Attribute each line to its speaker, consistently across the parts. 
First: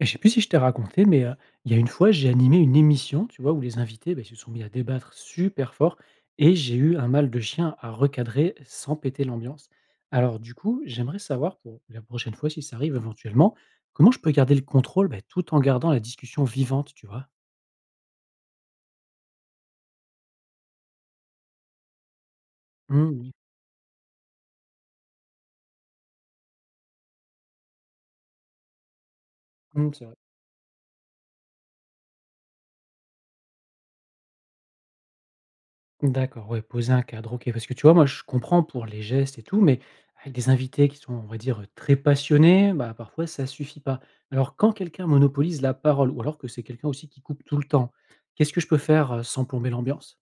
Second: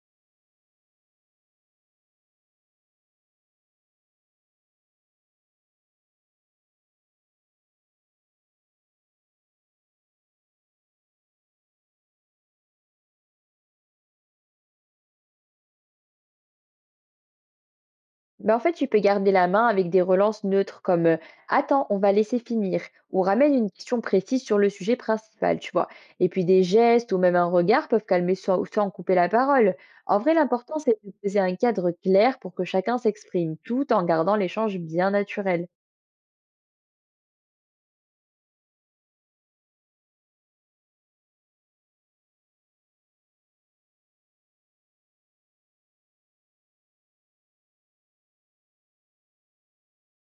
Speaker 1: Et je sais plus si je t'ai raconté, mais il y a une fois, j'ai animé une émission, tu vois, où les invités, bah, ils se sont mis à débattre super fort et j'ai eu un mal de chien à recadrer sans péter l'ambiance. Alors du coup, j'aimerais savoir pour la prochaine fois, si ça arrive éventuellement, comment je peux garder le contrôle, bah, tout en gardant la discussion vivante, tu vois?
Speaker 2: Ben, en fait, tu peux garder la main avec des relances neutres comme Attends, on va laisser finir »
Speaker 1: Mmh
Speaker 2: ou
Speaker 1: mh.
Speaker 2: ramène une question précise sur le sujet principal, tu vois. Et puis des gestes ou même un regard peuvent calmer sans en couper la parole.
Speaker 1: Mmh, c'est vrai.
Speaker 2: En vrai, l'important, c'est de poser un cadre clair pour que chacun s'exprime tout en gardant l'échange bien naturel.
Speaker 1: D'accord, ouais, poser un cadre, OK. Parce que tu vois, moi, je comprends pour les gestes et tout, mais avec des invités qui sont, on va dire, très passionnés, bah, parfois ça suffit pas. Alors quand quelqu'un monopolise la parole ou alors que c'est quelqu'un aussi qui coupe tout le temps, qu'est-ce que je peux faire, sans plomber l'ambiance?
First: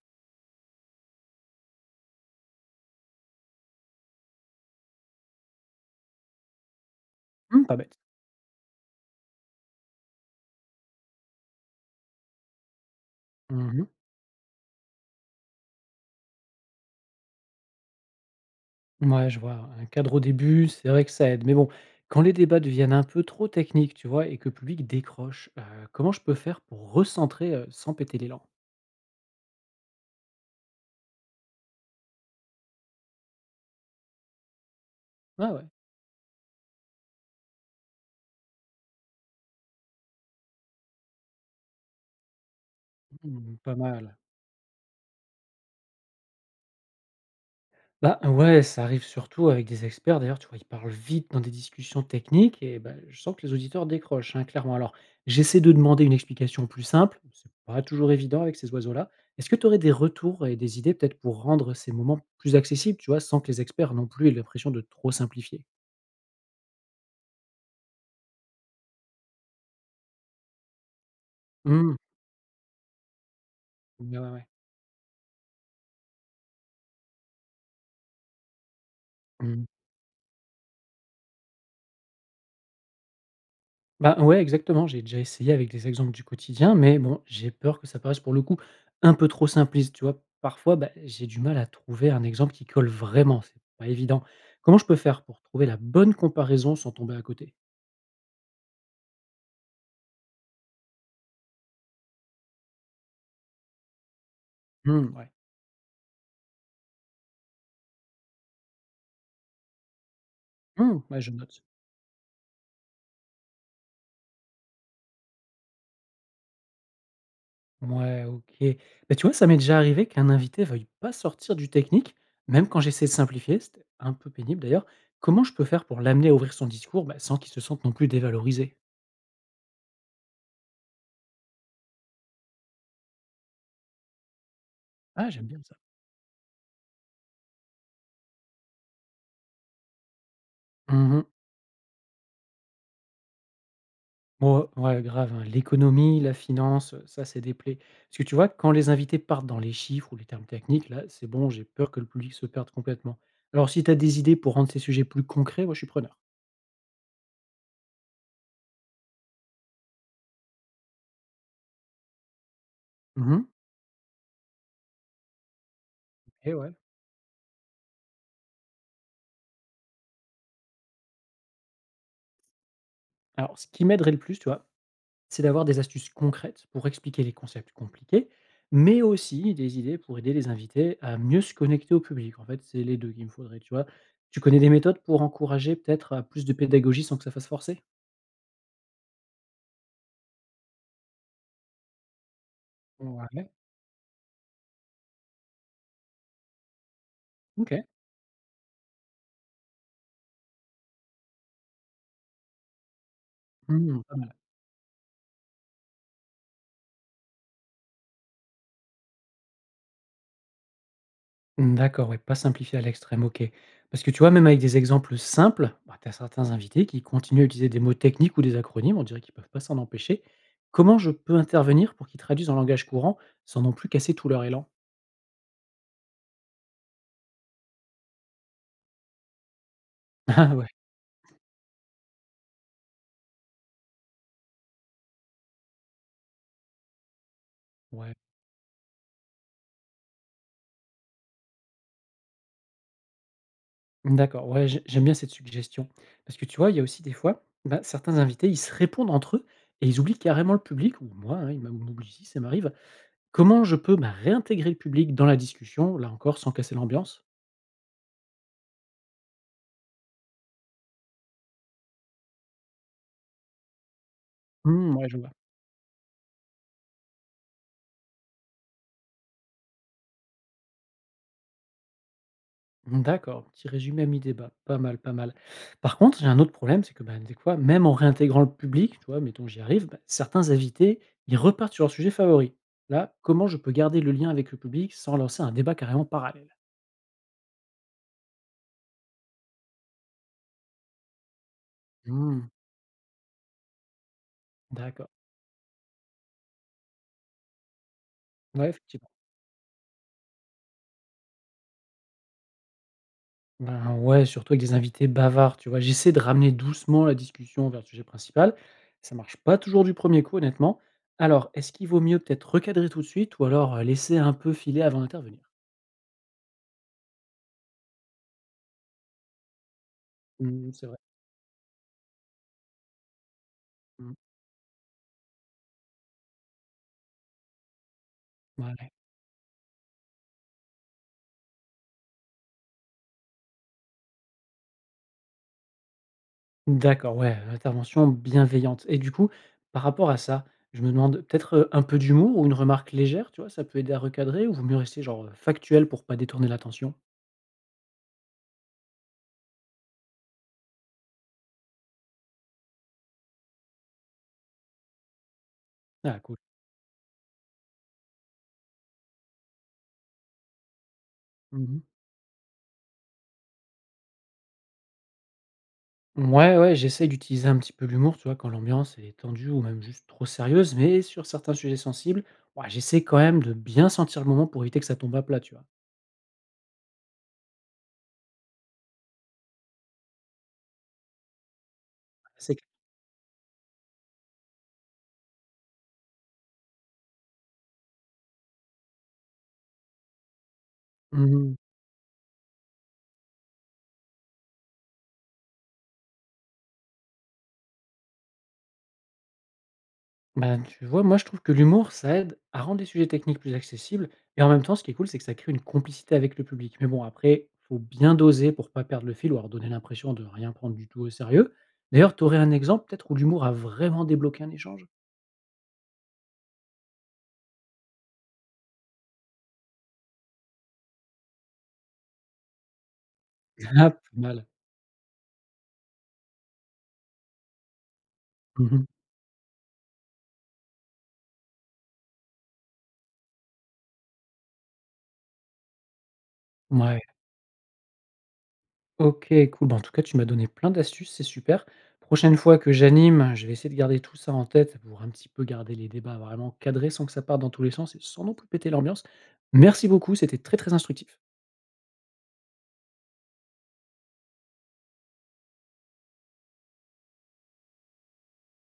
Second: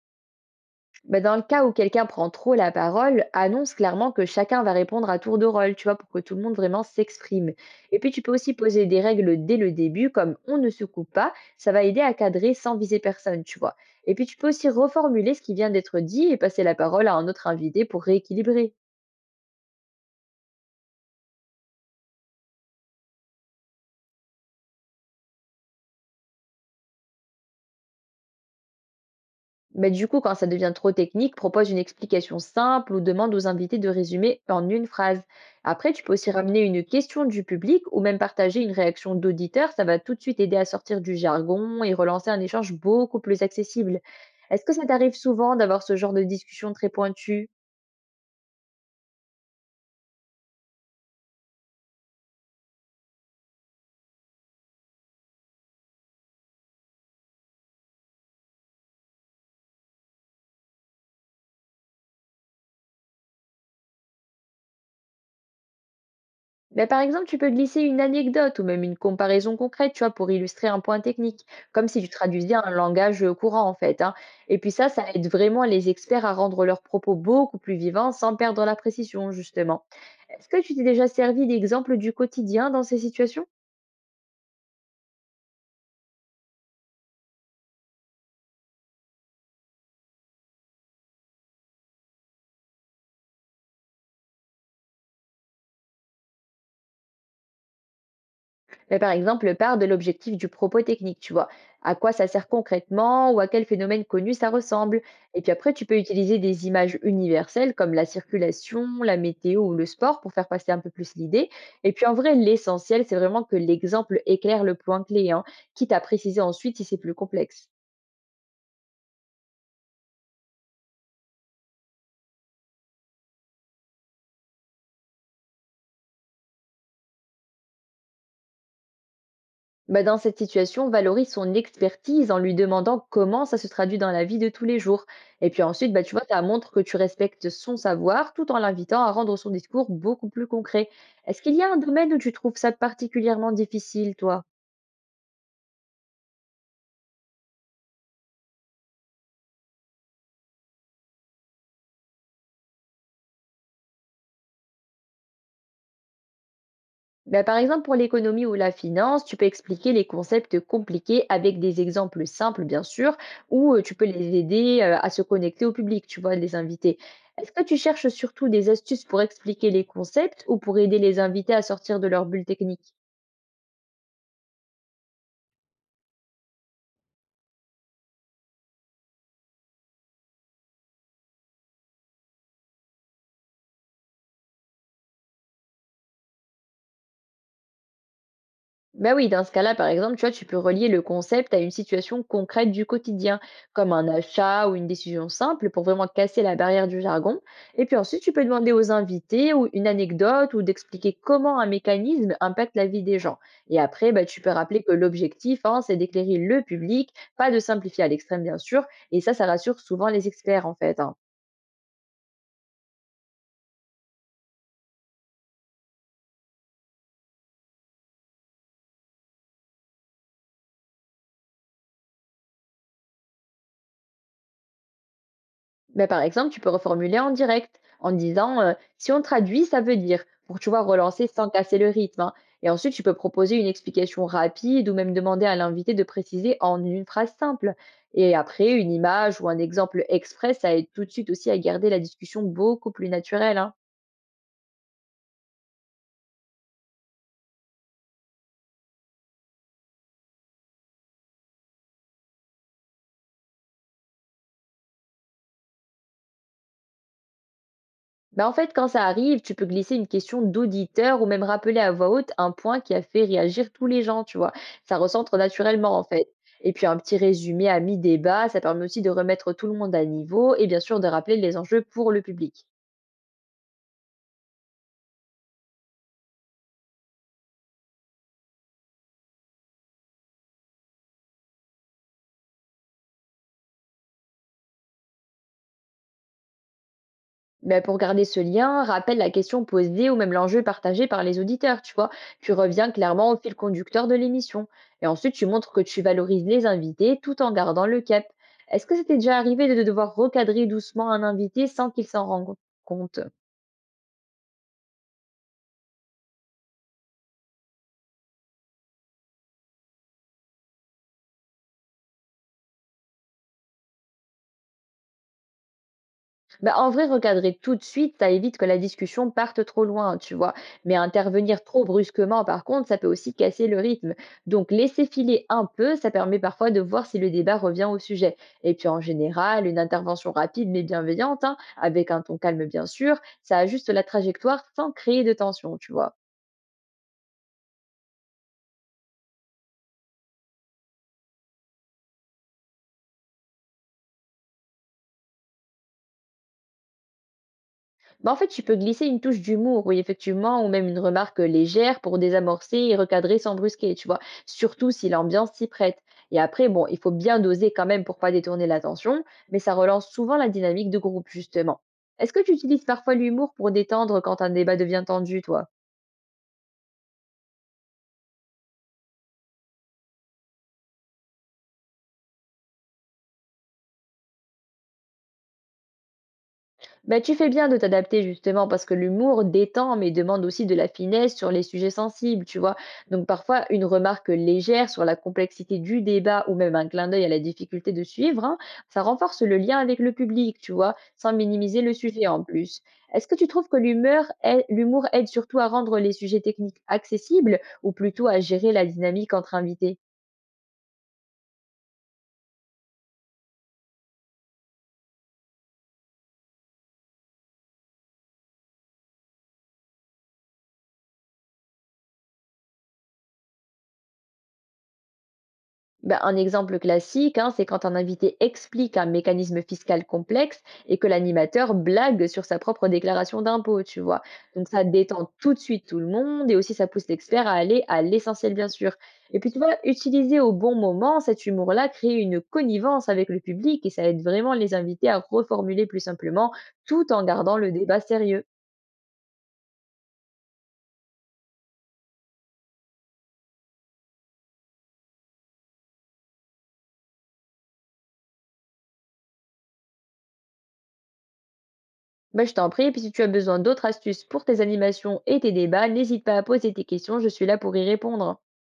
Speaker 2: Bah, dans le cas où quelqu'un prend trop la parole, annonce clairement que chacun va répondre à tour de rôle, tu vois, pour que tout le monde vraiment s'exprime.
Speaker 1: Mmh, pas bête.
Speaker 2: Et puis, tu peux aussi poser des règles dès le début, comme on ne se coupe pas, ça va aider à cadrer sans viser personne, tu
Speaker 1: Mmh
Speaker 2: vois.
Speaker 1: mh.
Speaker 2: Et puis, tu peux aussi reformuler ce qui vient d'être dit et passer la parole à un autre invité pour rééquilibrer.
Speaker 1: Ouais, je vois. Un cadre au début, c'est vrai que ça aide. Mais bon, quand les débats deviennent un peu trop techniques, tu vois, et que le public décroche, comment je peux faire pour recentrer, sans péter l'élan?
Speaker 2: Mais du coup, quand ça devient trop technique, propose une explication simple ou demande aux invités de résumer en une phrase.
Speaker 1: Ah ouais.
Speaker 2: Après, tu peux aussi ramener une question du public ou même partager une réaction d'auditeur. Ça va tout de suite aider à sortir du jargon et relancer un échange beaucoup plus
Speaker 1: Mmh, pas
Speaker 2: accessible.
Speaker 1: mal.
Speaker 2: Est-ce que ça t'arrive souvent d'avoir ce genre de discussion très pointue?
Speaker 1: Bah, ouais, ça arrive surtout avec des experts. D'ailleurs, tu vois, ils parlent vite dans des discussions techniques et bah, je sens que les auditeurs décrochent, hein, clairement. Alors, j'essaie de demander une explication plus simple. C'est pas toujours évident avec ces oiseaux-là. Est-ce que tu aurais des retours et des idées peut-être pour rendre ces moments plus accessibles, tu vois, sans que les experts non plus aient l'impression de trop simplifier?
Speaker 2: Ben, par exemple, tu peux glisser une anecdote ou même une comparaison concrète, tu vois, pour illustrer un point technique, comme
Speaker 1: Mmh.
Speaker 2: si tu traduisais un langage courant, en fait, hein.
Speaker 1: Ouais, ouais, ouais.
Speaker 2: Et puis ça aide vraiment les experts à rendre leurs propos beaucoup plus vivants sans perdre la précision,
Speaker 1: Mmh.
Speaker 2: justement. Est-ce que tu t'es déjà servi d'exemples du quotidien dans ces situations?
Speaker 1: Bah, ouais, exactement. J'ai déjà essayé avec des exemples du quotidien, mais bon, j'ai peur que ça paraisse pour le coup un peu trop simpliste, tu vois? Parfois, bah, j'ai du mal à trouver un exemple qui colle vraiment, c'est pas évident. Comment je peux faire pour trouver la bonne comparaison sans tomber à côté?
Speaker 2: Mais par exemple, part de l'objectif du propos technique, tu vois. À quoi ça sert concrètement ou à quel phénomène connu ça ressemble.
Speaker 1: Mmh, ouais.
Speaker 2: Et puis après, tu peux utiliser des images universelles comme la circulation, la météo ou le sport pour faire passer un peu
Speaker 1: Mmh,
Speaker 2: plus
Speaker 1: ouais, je
Speaker 2: l'idée.
Speaker 1: note.
Speaker 2: Et puis en vrai, l'essentiel, c'est vraiment que l'exemple éclaire le point clé, hein, quitte à préciser ensuite si c'est plus complexe.
Speaker 1: Ouais, OK. Bah, tu vois, ça m'est déjà arrivé qu'un invité veuille pas sortir du technique, même quand j'essaie de simplifier, c'était un peu pénible d'ailleurs. Comment je peux faire pour l'amener à ouvrir son discours, bah, sans qu'il se sente non plus dévalorisé?
Speaker 2: Bah, dans cette situation, valorise son expertise en lui demandant comment ça se traduit dans la vie de tous les jours.
Speaker 1: Ah, j'aime
Speaker 2: Et
Speaker 1: bien
Speaker 2: puis ensuite, bah, tu vois, tu montre que tu respectes son savoir tout en l'invitant à rendre son discours beaucoup plus concret.
Speaker 1: ça.
Speaker 2: Est-ce qu'il y a un domaine où tu trouves ça particulièrement difficile, toi?
Speaker 1: Moi ouais, grave, hein. L'économie, la finance, ça, c'est des plaies. Parce que tu vois, quand les invités partent dans les chiffres ou les termes techniques, là, c'est bon, j'ai peur que le public se perde complètement. Alors si tu as des idées pour rendre ces sujets plus concrets, moi, je suis preneur.
Speaker 2: Ben, par exemple, pour l'économie ou la finance, tu peux expliquer les concepts compliqués avec des exemples simples, bien sûr,
Speaker 1: Mmh mh.
Speaker 2: ou tu peux les aider à se connecter au public, tu vois,
Speaker 1: OK,
Speaker 2: les
Speaker 1: ouais.
Speaker 2: invités. Est-ce que tu cherches surtout des astuces pour expliquer les concepts ou pour aider les invités à sortir de leur bulle technique?
Speaker 1: Alors ce qui m'aiderait le plus, tu vois, c'est d'avoir des astuces concrètes pour expliquer les concepts compliqués, mais aussi des idées pour aider les invités à mieux se connecter au public. En fait, c'est les 2 qu'il me faudrait, tu vois? Tu connais des méthodes pour encourager peut-être à plus de pédagogie sans que ça fasse forcer?
Speaker 2: Bah oui, dans ce cas-là, par exemple, tu vois, tu peux relier le concept à une situation concrète du quotidien,
Speaker 1: Ouais,
Speaker 2: comme un achat ou une décision simple pour vraiment casser la barrière du jargon.
Speaker 1: OK.
Speaker 2: Et puis ensuite, tu peux demander aux invités ou une anecdote ou d'expliquer comment un mécanisme impacte la vie des gens. Et
Speaker 1: Mmh,
Speaker 2: après,
Speaker 1: pas
Speaker 2: bah,
Speaker 1: mal.
Speaker 2: tu peux rappeler que l'objectif, hein, c'est d'éclairer le public, pas de simplifier à l'extrême, bien sûr. Et ça rassure souvent les experts, en fait, hein.
Speaker 1: Mmh, d'accord, ouais, pas simplifié à l'extrême, OK. Parce que tu vois, même avec des exemples simples, bah, tu as certains invités qui continuent à utiliser des mots techniques ou des acronymes, on dirait qu'ils peuvent pas s'en empêcher. Comment je peux intervenir pour qu'ils traduisent en langage courant sans non plus casser tout leur élan?
Speaker 2: Beh, par exemple, tu peux reformuler en direct en disant si on traduit, ça veut dire
Speaker 1: Ah
Speaker 2: pour
Speaker 1: ouais,
Speaker 2: tu vois relancer sans casser le rythme, hein. Et ensuite, tu peux proposer une explication rapide ou même demander à l'invité de préciser en une phrase simple.
Speaker 1: ouais.
Speaker 2: Et après, une image ou un exemple exprès, ça aide tout de suite aussi à garder la discussion beaucoup plus naturelle, hein.
Speaker 1: Mmh, d'accord, ouais, j'aime bien cette suggestion. Parce que tu vois, il y a aussi des fois, bah, certains invités, ils se répondent entre eux et ils oublient carrément le public, ou moi, hein, ils m'oublient si ça m'arrive. Comment je peux bah, réintégrer le public dans la discussion, là encore, sans casser l'ambiance?
Speaker 2: Bah, en fait, quand ça arrive, tu peux glisser une question d'auditeur ou même rappeler à voix haute un point qui a fait réagir tous les gens, tu vois.
Speaker 1: Mmh,
Speaker 2: Ça
Speaker 1: ouais, je vois.
Speaker 2: recentre naturellement, en fait. Et puis un petit résumé à mi-débat, ça permet aussi de remettre tout le monde à niveau et bien sûr de rappeler les enjeux pour le public.
Speaker 1: D'accord, petit résumé à mi-débat, pas mal, pas mal. Par contre, j'ai un autre problème, c'est que, ben, des fois, même en réintégrant le public, tu vois, mettons, j'y arrive, bah, certains invités, ils repartent sur leur sujet favori. Là, comment je peux garder le lien avec le public sans lancer un débat carrément parallèle?
Speaker 2: Bah, pour garder ce lien, rappelle la question posée ou même l'enjeu partagé par les auditeurs, tu vois.
Speaker 1: Hmm,
Speaker 2: Tu reviens clairement au fil conducteur de l'émission. Et
Speaker 1: d'accord.
Speaker 2: ensuite, tu montres que tu valorises les invités tout en gardant le cap.
Speaker 1: Ouais,
Speaker 2: Est-ce que
Speaker 1: effectivement.
Speaker 2: c'était déjà arrivé de devoir recadrer doucement un invité sans qu'il s'en rende compte?
Speaker 1: Ben ouais, surtout avec des invités bavards, tu vois. J'essaie de ramener doucement la discussion vers le sujet principal. Ça marche pas toujours du premier coup, honnêtement. Alors, est-ce qu'il vaut mieux peut-être recadrer tout de suite ou alors laisser un peu filer avant d'intervenir?
Speaker 2: Bah, en vrai, recadrer tout de suite, ça évite que la discussion parte trop loin, tu vois.
Speaker 1: Hmm, c'est
Speaker 2: Mais
Speaker 1: vrai.
Speaker 2: intervenir trop brusquement, par contre, ça peut aussi casser le
Speaker 1: Hmm,
Speaker 2: rythme. Donc, laisser filer un peu, ça permet parfois de voir si le débat revient au sujet. Et puis,
Speaker 1: ouais.
Speaker 2: en général, une intervention rapide mais bienveillante, hein, avec un ton calme bien sûr, ça ajuste la trajectoire sans créer de tension, tu vois.
Speaker 1: D'accord, ouais, intervention bienveillante et du coup, par rapport à ça, je me demande peut-être, un peu d'humour ou une remarque légère, tu vois? Ça peut aider à recadrer ou vaut mieux rester genre, factuel pour pas détourner l'attention?
Speaker 2: Bah, en fait, tu peux glisser une touche d'humour, oui, effectivement, ou même une remarque légère pour désamorcer et recadrer sans brusquer, tu vois. Surtout si l'ambiance s'y prête.
Speaker 1: Ah cool.
Speaker 2: Et après, bon, il faut bien doser quand même pour pas détourner l'attention, mais ça relance souvent la dynamique de groupe,
Speaker 1: Mmh
Speaker 2: justement.
Speaker 1: mh.
Speaker 2: Est-ce que tu utilises parfois l'humour pour détendre quand un débat devient tendu, toi?
Speaker 1: Ouais, j'essaye d'utiliser un petit peu l'humour, tu vois? Quand l'ambiance est tendue ou même juste trop sérieuse, mais sur certains sujets sensibles, ouah, j'essaie quand même de bien sentir le moment pour éviter que ça tombe à plat, tu vois?
Speaker 2: Bah, tu fais bien de t'adapter justement parce que l'humour détend mais demande aussi de la finesse sur les sujets sensibles,
Speaker 1: C'est
Speaker 2: tu
Speaker 1: cl.
Speaker 2: vois. Donc parfois une remarque légère sur la complexité du débat ou même un clin d'œil à la difficulté de suivre, hein, ça renforce le lien avec le public, tu vois, sans
Speaker 1: Mmh.
Speaker 2: minimiser le sujet en plus. Est-ce que tu trouves que l'humour aide surtout à rendre les sujets techniques accessibles ou plutôt à gérer la dynamique entre invités?
Speaker 1: Ben, tu vois, moi, je trouve que l'humour, ça aide à rendre les sujets techniques plus accessibles et en même temps, ce qui est cool, c'est que ça crée une complicité avec le public. Mais bon, après, faut bien doser pour pas perdre le fil ou leur donner l'impression de rien prendre du tout au sérieux. D'ailleurs, tu aurais un exemple peut-être où l'humour a vraiment débloqué un échange?
Speaker 2: Ben, un exemple classique, hein, c'est quand un invité explique un mécanisme fiscal complexe et que l'animateur blague sur sa propre déclaration d'impôt,
Speaker 1: Ah,
Speaker 2: tu
Speaker 1: pas
Speaker 2: vois.
Speaker 1: mal.
Speaker 2: Donc ça détend tout de suite tout le monde et aussi ça pousse l'expert à aller à l'essentiel, bien
Speaker 1: Mmh mh.
Speaker 2: sûr. Et puis tu vois, utiliser au bon moment cet humour-là crée une connivence avec le public et ça aide vraiment les invités à reformuler plus simplement tout en gardant le débat sérieux.
Speaker 1: OK, cool. Bah, en tout cas, tu m'as donné plein d'astuces, c'est super. Prochaine fois que j'anime, je vais essayer de garder tout ça en tête pour un petit peu garder les débats vraiment cadrés sans que ça parte dans tous les sens et sans non plus péter l'ambiance. Merci beaucoup, c'était très, très instructif.
Speaker 2: Ben, je t'en prie, et puis si tu as besoin d'autres astuces pour tes animations et tes débats, n'hésite pas à poser tes questions, je suis là pour y répondre.